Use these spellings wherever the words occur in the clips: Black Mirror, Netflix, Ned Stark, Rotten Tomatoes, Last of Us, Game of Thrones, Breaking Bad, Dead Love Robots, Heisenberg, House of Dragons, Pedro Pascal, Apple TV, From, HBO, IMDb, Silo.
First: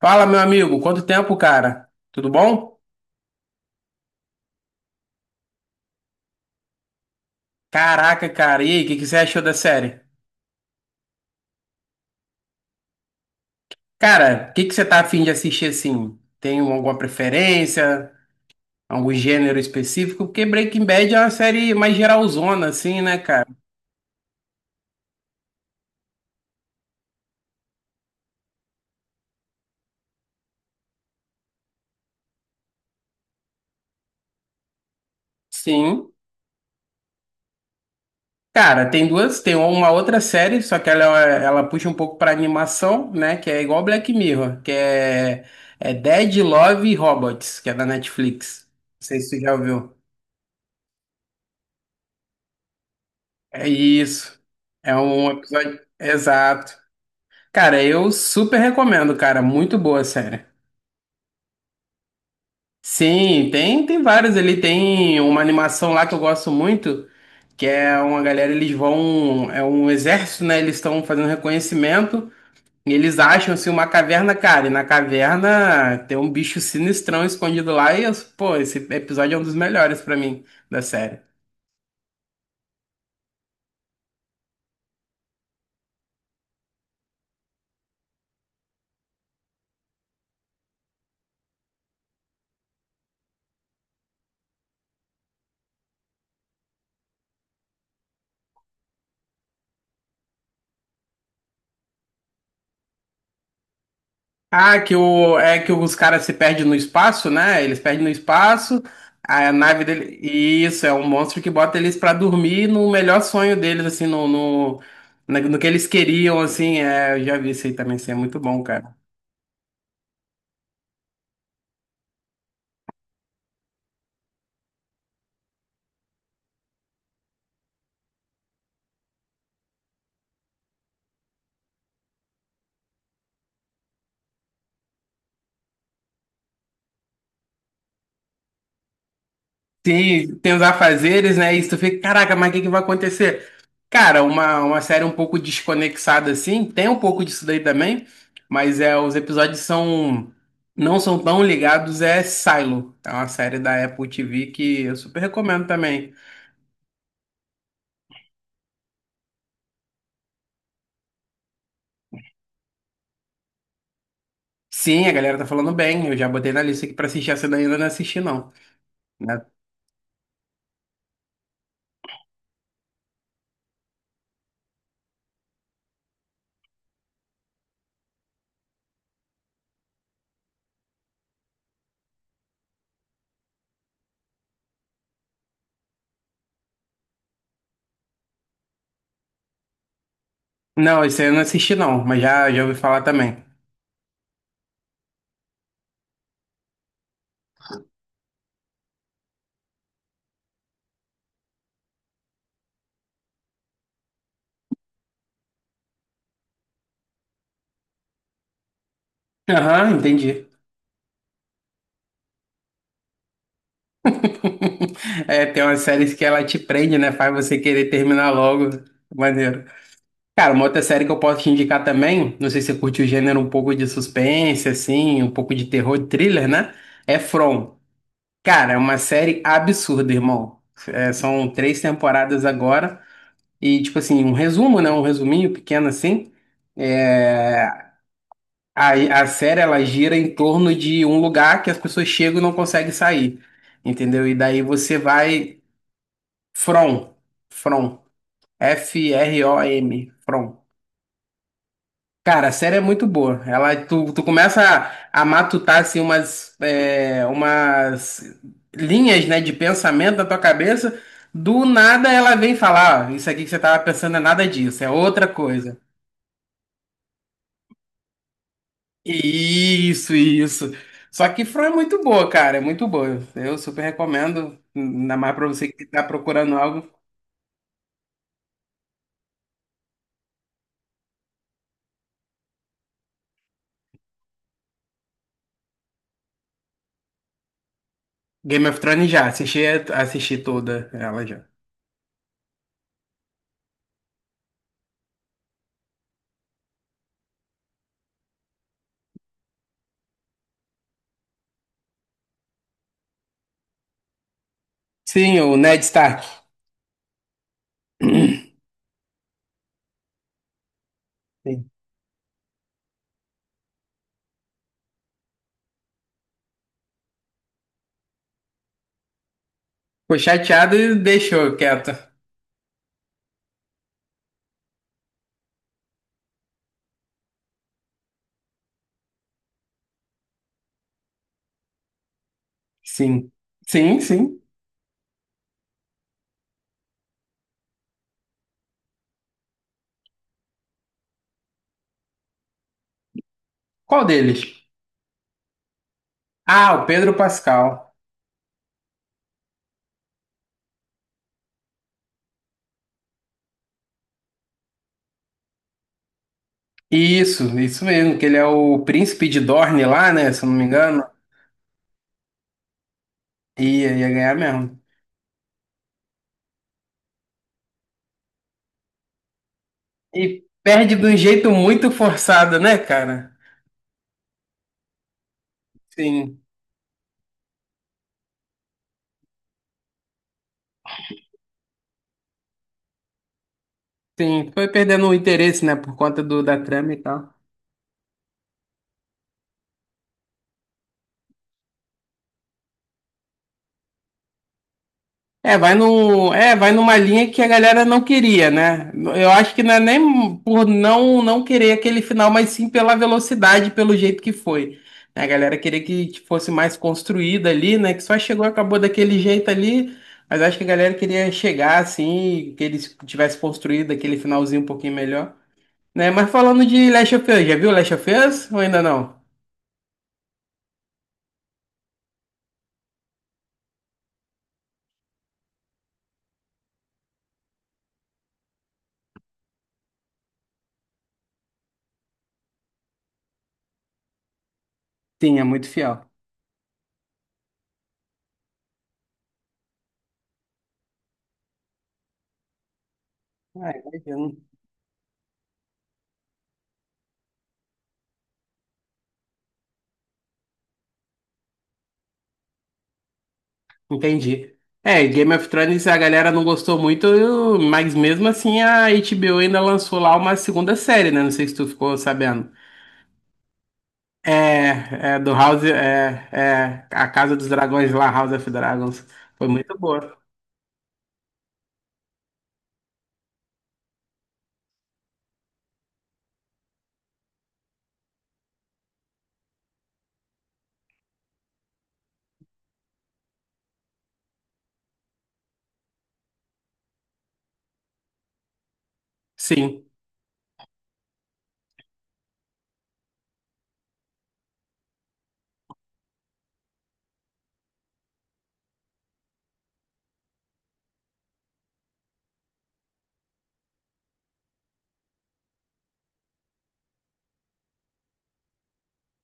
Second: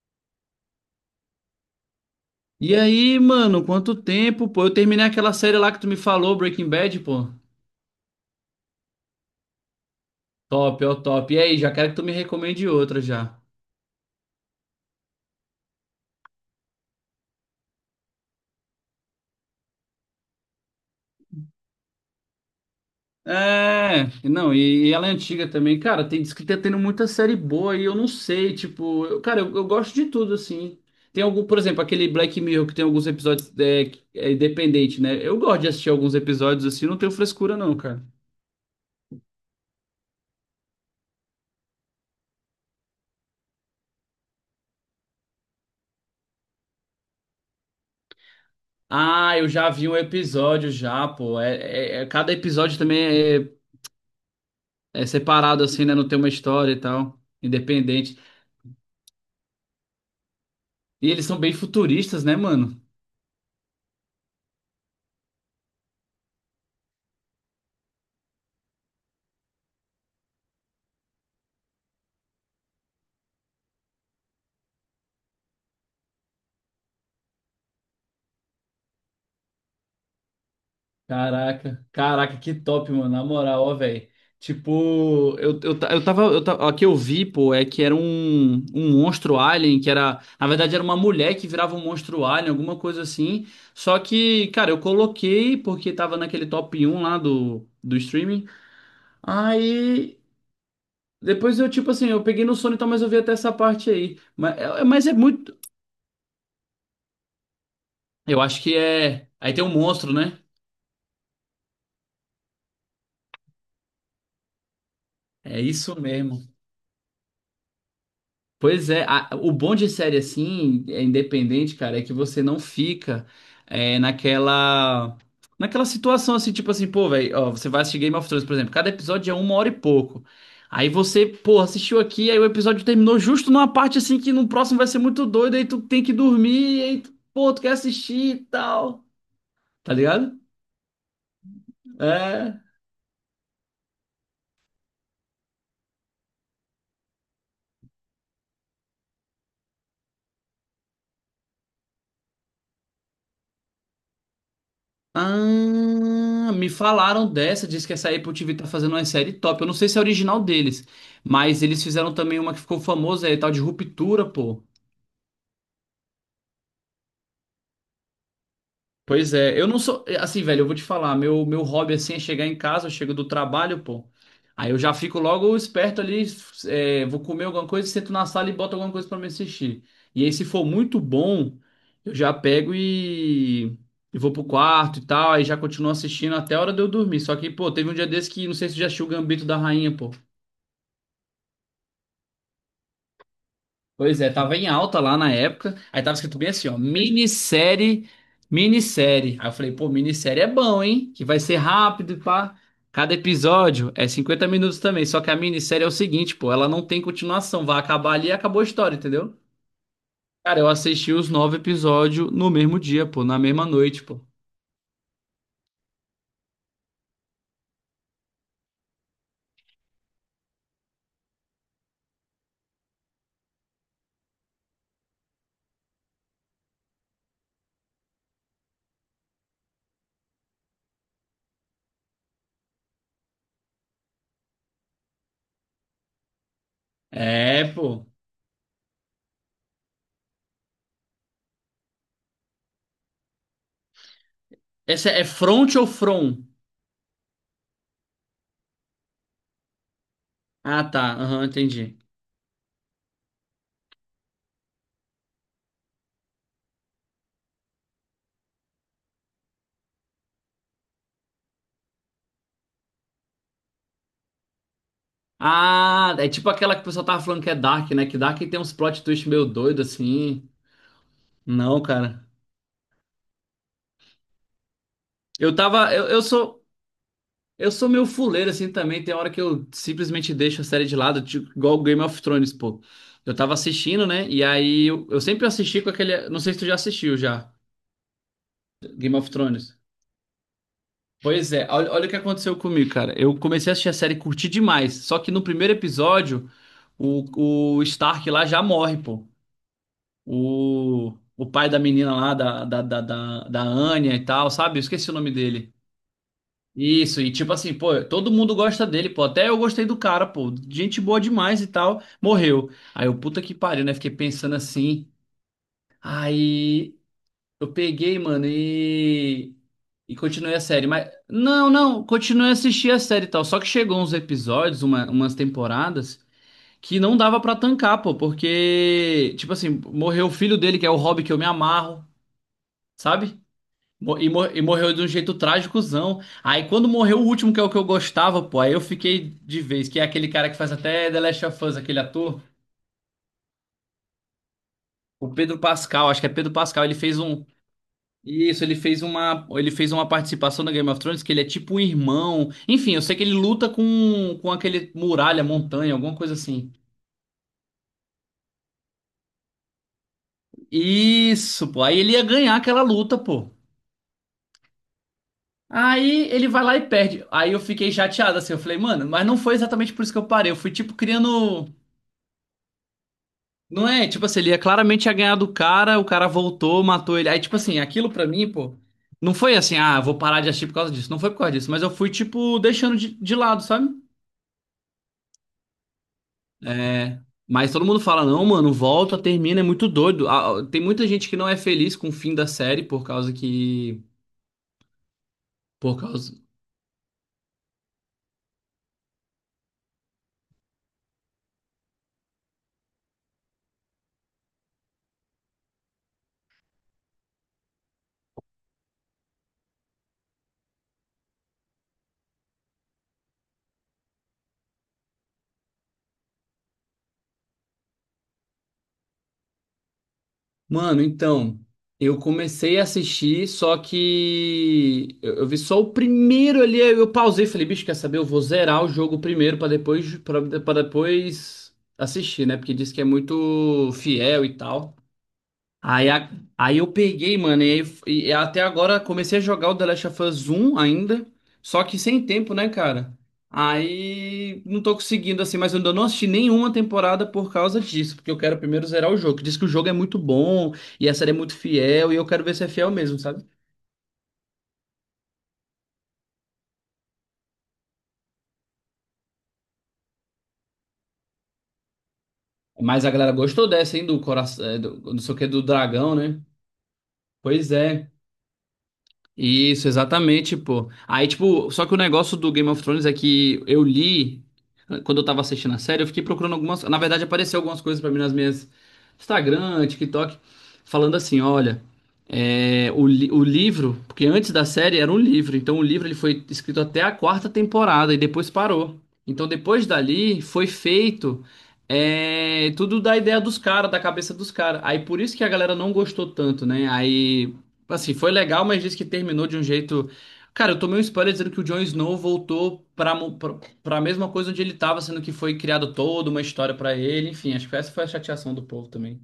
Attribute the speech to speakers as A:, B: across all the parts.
A: Fala, meu amigo, quanto tempo, cara? Tudo
B: E
A: bom?
B: aí, mano, quanto tempo, pô? Eu terminei aquela série lá que tu me falou, Breaking Bad, pô.
A: Caraca, cara, e aí, o que que você achou da série?
B: Top, ó, top. E aí, já quero que tu me recomende outra já.
A: Cara, o que que você tá afim de assistir assim? Tem alguma preferência? Algum gênero específico? Porque Breaking Bad é uma série mais geralzona, assim, né, cara?
B: É, não, e ela é antiga também. Cara, tem, diz que tá tendo muita série boa e eu não sei, tipo, eu gosto de tudo, assim. Tem algum, por exemplo, aquele Black Mirror que tem alguns episódios que é independente, né? Eu gosto de assistir
A: Sim.
B: alguns episódios assim, não tenho frescura não, cara.
A: Cara, tem duas, tem uma outra série, só que ela puxa um pouco pra animação, né? Que é igual Black Mirror, que é Dead Love Robots, que é da Netflix. Não sei se
B: Ah,
A: você
B: eu
A: já
B: já vi
A: ouviu.
B: um episódio já, pô. É, cada episódio também é.
A: É isso. É
B: É
A: um
B: separado
A: episódio.
B: assim, né? Não tem uma história
A: Exato.
B: e tal.
A: Cara, eu
B: Independente.
A: super recomendo, cara. Muito boa a série.
B: E eles são bem futuristas, né, mano?
A: Sim, tem vários ali. Tem uma animação lá que eu gosto muito, que é uma galera, eles vão. É um exército, né? Eles estão fazendo reconhecimento. E eles acham assim uma caverna, cara. E na caverna tem um bicho sinistrão escondido lá. E eu, pô, esse episódio é um dos melhores pra mim da série.
B: Caraca, caraca, que top, mano. Na moral, ó, velho. Tipo, eu tava. Ó, o que eu vi, pô, é que era um monstro alien, que era. Na verdade, era uma mulher que virava um monstro alien, alguma coisa assim. Só que, cara, eu coloquei porque tava naquele top um lá do streaming. Aí. Depois eu, tipo assim, eu peguei no sono e tal, mas eu vi até essa parte aí.
A: Ah,
B: Mas é muito.
A: é que os caras se perdem no espaço, né? Eles perdem no
B: Eu acho que
A: espaço,
B: é.
A: a
B: Aí tem um
A: nave
B: monstro,
A: dele.
B: né?
A: Isso, é um monstro que bota eles pra dormir no melhor sonho deles, assim, no
B: É
A: que eles
B: isso
A: queriam,
B: mesmo.
A: assim. É, eu já vi isso aí também, assim, é muito bom,
B: Pois
A: cara.
B: é, a- o bom de série assim, é independente, cara, é que você não fica naquela. Naquela situação assim, tipo assim, pô, velho, ó, você vai assistir Game of Thrones, por exemplo, cada episódio é uma hora e pouco. Aí você, pô, assistiu aqui, aí o episódio terminou justo numa parte assim que no próximo vai ser muito doido, aí tu tem que dormir, aí tu, pô, tu quer assistir e tal. Tá
A: Tem,
B: ligado?
A: tem os afazeres, né? E tu fica, caraca, mas o que
B: É.
A: que vai acontecer? Cara, uma série um pouco desconexada assim, tem um pouco disso daí também, mas é, não são tão ligados, é Silo. É uma série da Apple TV que eu super recomendo também.
B: Ah, me falaram dessa, diz que essa Apple TV tá fazendo uma série top. Eu não sei se é original deles, mas eles fizeram também uma que ficou famosa aí, tal de Ruptura, pô.
A: Sim, a galera tá falando bem, eu já botei na lista aqui pra assistir, essa daí eu ainda não assisti não.
B: Pois
A: Né?
B: é, eu não sou. Assim, velho, eu vou te falar, meu hobby assim é chegar em casa, eu chego do trabalho, pô. Aí eu já fico logo esperto ali, vou comer alguma coisa, sento na sala e boto alguma coisa pra me assistir. E aí, se for muito bom, eu já pego e vou pro quarto e tal, aí já continuo assistindo até a hora de eu dormir. Só que, pô, teve um dia desse que não sei se você já assistiu o Gambito da Rainha, pô.
A: Não, esse aí eu não assisti não, mas já ouvi falar também.
B: Pois é, tava em alta lá na época. Aí tava escrito bem assim, ó, minissérie. Aí eu falei, pô, minissérie é bom, hein? Que vai ser rápido e pá. Cada episódio é 50 minutos também. Só que a minissérie é o seguinte, pô, ela não tem continuação. Vai acabar ali e acabou a história, entendeu?
A: Aham, entendi.
B: Cara, eu assisti os 9 episódios no mesmo dia, pô, na mesma noite, pô.
A: É, tem umas séries que ela te prende, né? Faz você querer terminar logo. Maneiro. Cara, uma outra série que eu posso te indicar também, não sei se você curte o gênero um pouco de suspense, assim, um pouco de terror, thriller, né? É From. Cara, é uma série absurda, irmão. É, são três temporadas agora. E, tipo assim, um resumo, né? Um resuminho pequeno, assim. É,
B: É, pô.
A: a série ela gira em torno de um lugar que as pessoas chegam e não conseguem sair, entendeu? E daí você
B: Essa é
A: vai
B: front ou from?
A: From, From, F-R-O-M, From.
B: Ah, tá. Aham, entendi.
A: Cara, a série é muito boa. Tu começa a matutar assim, umas linhas, né, de pensamento na tua cabeça. Do nada ela vem falar, ó, isso aqui que você tava pensando é nada disso, é outra coisa.
B: Ah, é tipo aquela que o pessoal tava falando que é Dark, né? Que Dark tem uns plot twist meio doido,
A: Isso,
B: assim.
A: isso. Só que From é
B: Não,
A: muito
B: cara.
A: boa, cara, é muito boa. Eu super recomendo, ainda mais pra
B: Eu
A: você que
B: tava.
A: tá
B: Eu
A: procurando
B: sou.
A: algo.
B: Eu sou meio fuleiro assim também. Tem hora que eu simplesmente deixo a série de lado, tipo, igual Game of Thrones, pô. Eu tava assistindo, né? E aí eu sempre assisti com aquele. Não sei se tu já assistiu já,
A: Game of Thrones
B: Game
A: já,
B: of
A: assisti,
B: Thrones.
A: assisti toda ela já.
B: Pois é, olha, olha o que aconteceu comigo, cara. Eu comecei a assistir a série, e curti demais. Só que no primeiro episódio, o Stark lá já morre, pô. O pai da menina lá, da Anya e tal, sabe? Eu esqueci o nome
A: Sim, o
B: dele.
A: Ned Stark.
B: Isso, e tipo assim, pô, todo
A: Sim.
B: mundo gosta dele, pô. Até eu gostei do cara, pô. Gente boa demais e tal. Morreu. Aí eu, puta que pariu, né? Fiquei pensando assim. Aí eu peguei, mano, e. E
A: Ficou
B: continuei a
A: chateado
B: série.
A: e
B: Mas.
A: deixou
B: Não,
A: quieto.
B: não, continuei a assistir a série e tal. Só que chegou uns episódios, umas temporadas, que não dava pra tancar, pô. Porque, tipo assim, morreu o filho dele, que é o Hobby que eu me amarro,
A: Sim.
B: sabe?
A: Sim,
B: Mo- E,
A: sim.
B: mor- e morreu de um jeito trágicozão. Aí quando morreu o último, que é o que eu gostava, pô, aí eu fiquei de vez, que é aquele cara que faz até The Last of Us, aquele ator,
A: Qual deles?
B: o Pedro Pascal, acho que é Pedro
A: Ah,
B: Pascal,
A: o
B: ele
A: Pedro
B: fez um.
A: Pascal.
B: Isso, ele fez uma participação na Game of Thrones que ele é tipo um irmão. Enfim, eu sei que ele luta com aquele muralha, montanha, alguma coisa assim.
A: Isso mesmo, que ele é o príncipe de Dorne lá, né? Se eu não me engano.
B: Isso, pô. Aí ele ia ganhar aquela luta, pô.
A: Ia ganhar mesmo.
B: Aí ele vai lá e perde. Aí eu fiquei chateado assim, eu falei, mano, mas não foi exatamente por isso que eu
A: E
B: parei. Eu fui tipo
A: perde de um jeito
B: criando.
A: muito forçado, né, cara?
B: Não é, tipo assim, ele ia claramente ia ganhar do cara, o cara
A: Sim,
B: voltou, matou ele. Aí, tipo assim, aquilo pra mim, pô, não foi assim, ah, vou parar de assistir por causa disso. Não foi por causa disso, mas eu fui, tipo, deixando de lado, sabe?
A: sim. Foi perdendo o interesse, né? Por conta da trama e
B: É.
A: tal.
B: Mas todo mundo fala, não, mano, volta, termina, é muito doido. Ah, tem muita gente que não é feliz com o fim da série por causa que.
A: É, vai
B: Por causa.
A: no é, vai numa linha que a galera não queria, né? Eu acho que não é nem por não querer aquele final, mas sim pela velocidade, pelo jeito que foi. Né, a galera queria que fosse mais construída ali, né? Que só chegou, e acabou daquele jeito ali, mas acho que a galera queria chegar assim, que eles tivessem construído aquele finalzinho um pouquinho melhor, né? Mas falando de Last of Us, já viu Last of Us ou ainda não?
B: Mano, então, eu comecei a assistir, só que eu vi só o primeiro ali, aí eu pausei, e falei, bicho, quer saber? Eu vou zerar o jogo primeiro pra depois para depois assistir, né? Porque diz que é muito fiel e tal.
A: Sim, é muito fiel.
B: Aí, a- aí eu peguei, mano, e até agora comecei a jogar o The Last of Us 1 ainda, só que sem tempo, né, cara?
A: Ah, imagino.
B: Aí não tô conseguindo assim, mas eu ainda não assisti nenhuma temporada por causa disso, porque eu quero primeiro zerar o jogo. Que diz que o jogo é muito bom e a série é muito fiel e eu quero ver se é fiel mesmo, sabe?
A: Entendi. É, Game of Thrones a galera não gostou muito, mas mesmo assim a HBO ainda lançou lá uma segunda série, né? Não sei se tu ficou sabendo.
B: Mas a galera gostou dessa, hein, do coração,
A: É, é
B: não
A: do
B: sei o que, do
A: House,
B: dragão,
A: é,
B: né?
A: é a Casa dos
B: Pois
A: Dragões lá,
B: é.
A: House of Dragons. Foi muito
B: Isso,
A: boa.
B: exatamente, pô. Aí, tipo, só que o negócio do Game of Thrones é que eu li, quando eu tava assistindo a série, eu fiquei procurando algumas. Na verdade, apareceu algumas coisas pra mim nas minhas Instagram, TikTok, falando assim: olha, o livro, porque antes da série era um livro, então o livro ele foi escrito até a 4ª temporada e depois parou. Então,
A: Sim.
B: depois dali, foi feito. Tudo da ideia dos caras, da cabeça dos caras. Aí por isso que a galera não gostou tanto, né? Aí assim, foi legal, mas disse que terminou de um jeito. Cara, eu tomei um spoiler dizendo que o Jon Snow voltou pra, pra mesma coisa onde ele tava, sendo que foi criado toda uma história pra ele. Enfim, acho que essa foi a chateação do povo também.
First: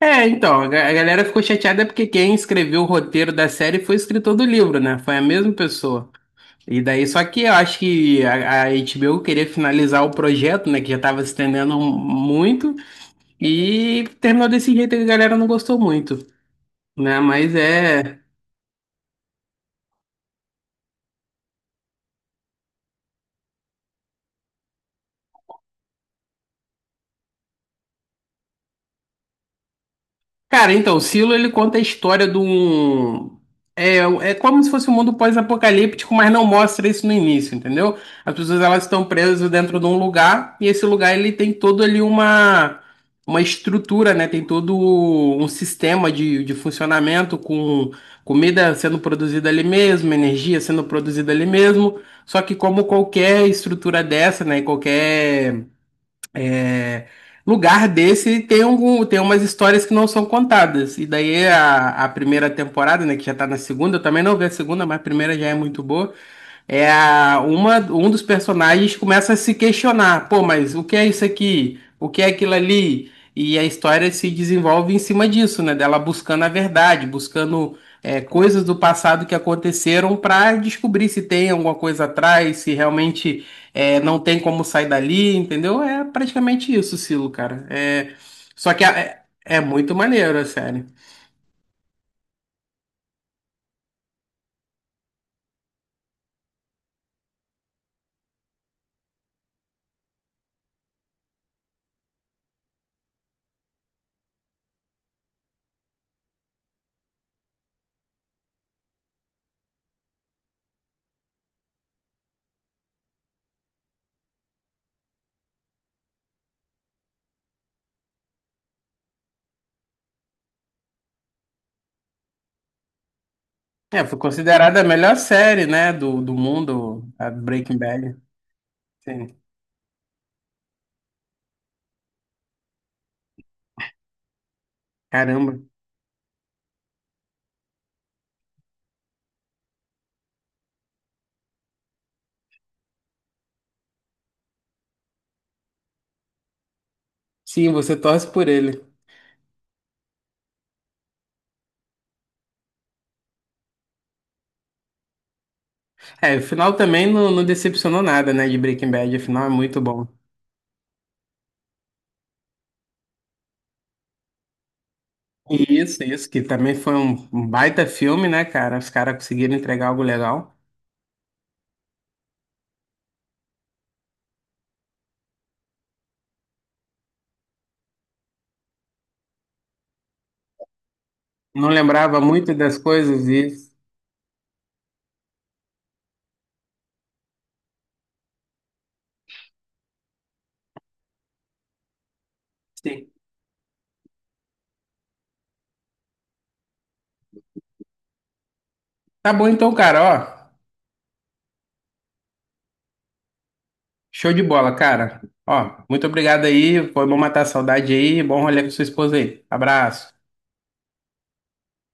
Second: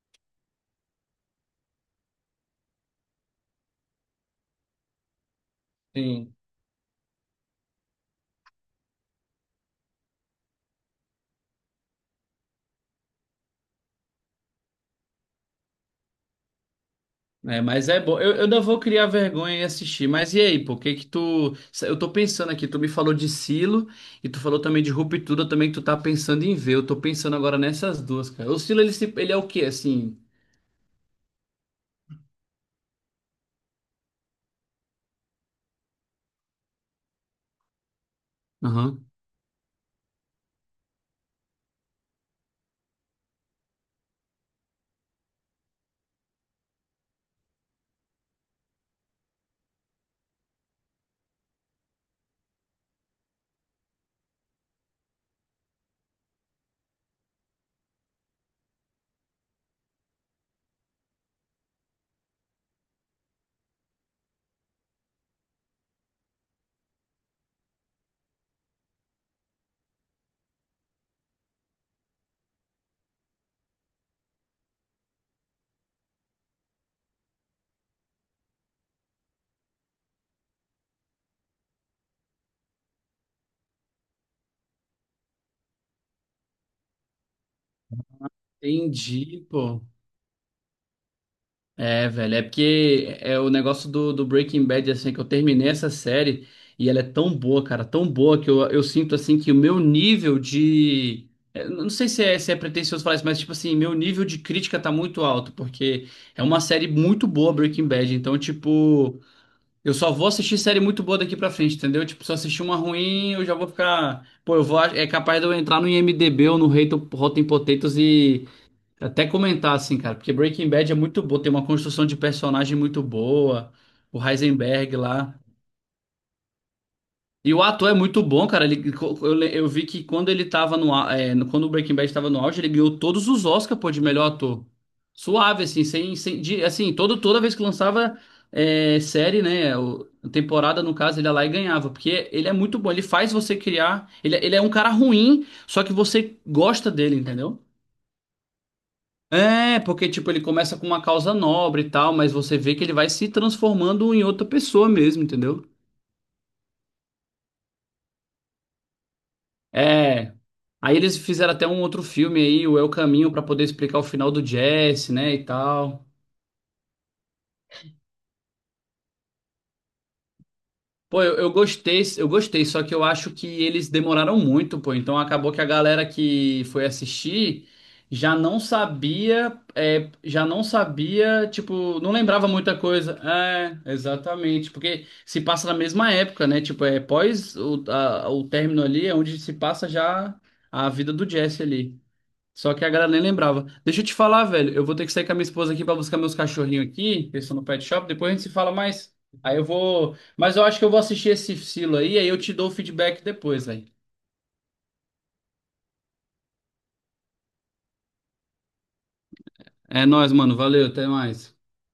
A: É, então, a galera ficou chateada porque quem escreveu o roteiro da série foi o escritor do livro, né? Foi a mesma pessoa.
B: Sim.
A: E daí, só que eu acho que a HBO queria finalizar o projeto, né? Que já tava se estendendo muito. E terminou desse jeito que a galera não gostou muito, né? Mas
B: É, mas é bom.
A: é.
B: Eu ainda vou criar vergonha e assistir. Mas e aí, pô, o que que tu. Eu tô pensando aqui, tu me falou de Silo e tu falou também de Ruptura, também que tu tá pensando em ver. Eu tô pensando agora nessas duas, cara. O Silo, ele, se- ele é o quê, assim?
A: Cara, então, o Silo ele conta a história de um. É, é como se fosse um mundo pós-apocalíptico, mas não mostra isso no início, entendeu? As pessoas elas estão
B: Aham.
A: presas dentro de um lugar e esse lugar ele tem todo ali uma estrutura, né? Tem todo um sistema de funcionamento com comida sendo produzida ali mesmo, energia sendo produzida ali mesmo. Só que como qualquer estrutura dessa, né? Qualquer é, lugar desse tem umas histórias que não são contadas. E daí a primeira temporada, né, que já tá na segunda, eu também não vi a segunda, mas a primeira já é muito boa. Um dos personagens começa a se questionar, pô, mas o que é isso aqui? O que é aquilo ali? E a história se desenvolve em cima disso, né? Dela buscando a verdade, coisas do passado que aconteceram para descobrir se tem alguma coisa atrás, se realmente não tem como sair dali, entendeu? É praticamente isso, Silo, cara. É, só que a- é,
B: Entendi,
A: é
B: pô.
A: muito maneiro a série.
B: É, velho, é porque é o negócio do Breaking Bad, assim, que eu terminei essa série e ela é tão boa, cara, tão boa que eu sinto, assim, que o meu nível de. Eu não sei se é, se é pretensioso falar isso, mas, tipo assim, meu nível de crítica tá muito alto, porque é uma série muito boa, Breaking Bad, então, tipo, eu só vou assistir série muito boa daqui pra frente, entendeu? Tipo, se eu assistir uma ruim, eu já vou ficar. Pô, eu vou. É capaz de eu entrar no IMDb ou no Rotten Potatoes e. Até comentar assim, cara, porque Breaking Bad é muito bom, tem uma construção de personagem muito boa,
A: É, foi
B: o
A: considerada a
B: Heisenberg
A: melhor
B: lá.
A: série, né, do mundo, a
B: E o
A: Breaking
B: ator é
A: Bad.
B: muito bom, cara. Ele, co- eu,
A: Sim.
B: le- eu vi que quando ele tava quando o Breaking Bad tava no auge, ele ganhou todos os Oscars, pô, de melhor ator.
A: Caramba.
B: Suave, assim, sem, sem de- assim, toda vez que lançava série, né, temporada, no caso, ele ia lá e ganhava, porque ele é muito bom, ele faz você criar, ele é um cara ruim, só que você gosta dele, entendeu?
A: Sim, você torce por ele.
B: É, porque, tipo, ele começa com uma causa nobre e tal, mas você vê que ele vai se transformando em outra pessoa mesmo, entendeu?
A: É, o final também não, não decepcionou nada, né, de Breaking Bad. O final é muito bom.
B: É. Aí eles fizeram até um outro filme aí, o É o Caminho, pra poder explicar o final do Jesse, né, e
A: Isso,
B: tal.
A: isso, que também foi um baita filme, né, cara? Os caras conseguiram entregar algo legal.
B: Pô, eu gostei, só que eu acho que eles demoraram muito, pô. Então acabou que a galera que foi assistir já não sabia, já não sabia,
A: Não
B: tipo, não
A: lembrava
B: lembrava
A: muito
B: muita
A: das
B: coisa.
A: coisas e...
B: É, exatamente, porque se passa na mesma época, né? Tipo, é pós o término ali, é onde se passa já a vida do Jesse ali. Só que a
A: Sim.
B: galera nem lembrava. Deixa eu te falar, velho. Eu vou ter que sair com a minha esposa aqui pra buscar meus cachorrinhos aqui, que eles estão no pet shop. Depois a gente se fala mais.
A: Tá bom
B: Aí eu
A: então, cara,
B: vou.
A: ó.
B: Mas eu acho que eu vou assistir esse silo aí, aí eu te dou o feedback depois, velho.
A: Show de bola, cara. Ó, muito obrigado aí. Foi bom matar a saudade aí. Bom rolê com sua esposa aí.
B: É
A: Abraço.
B: nóis, mano. Valeu, até mais.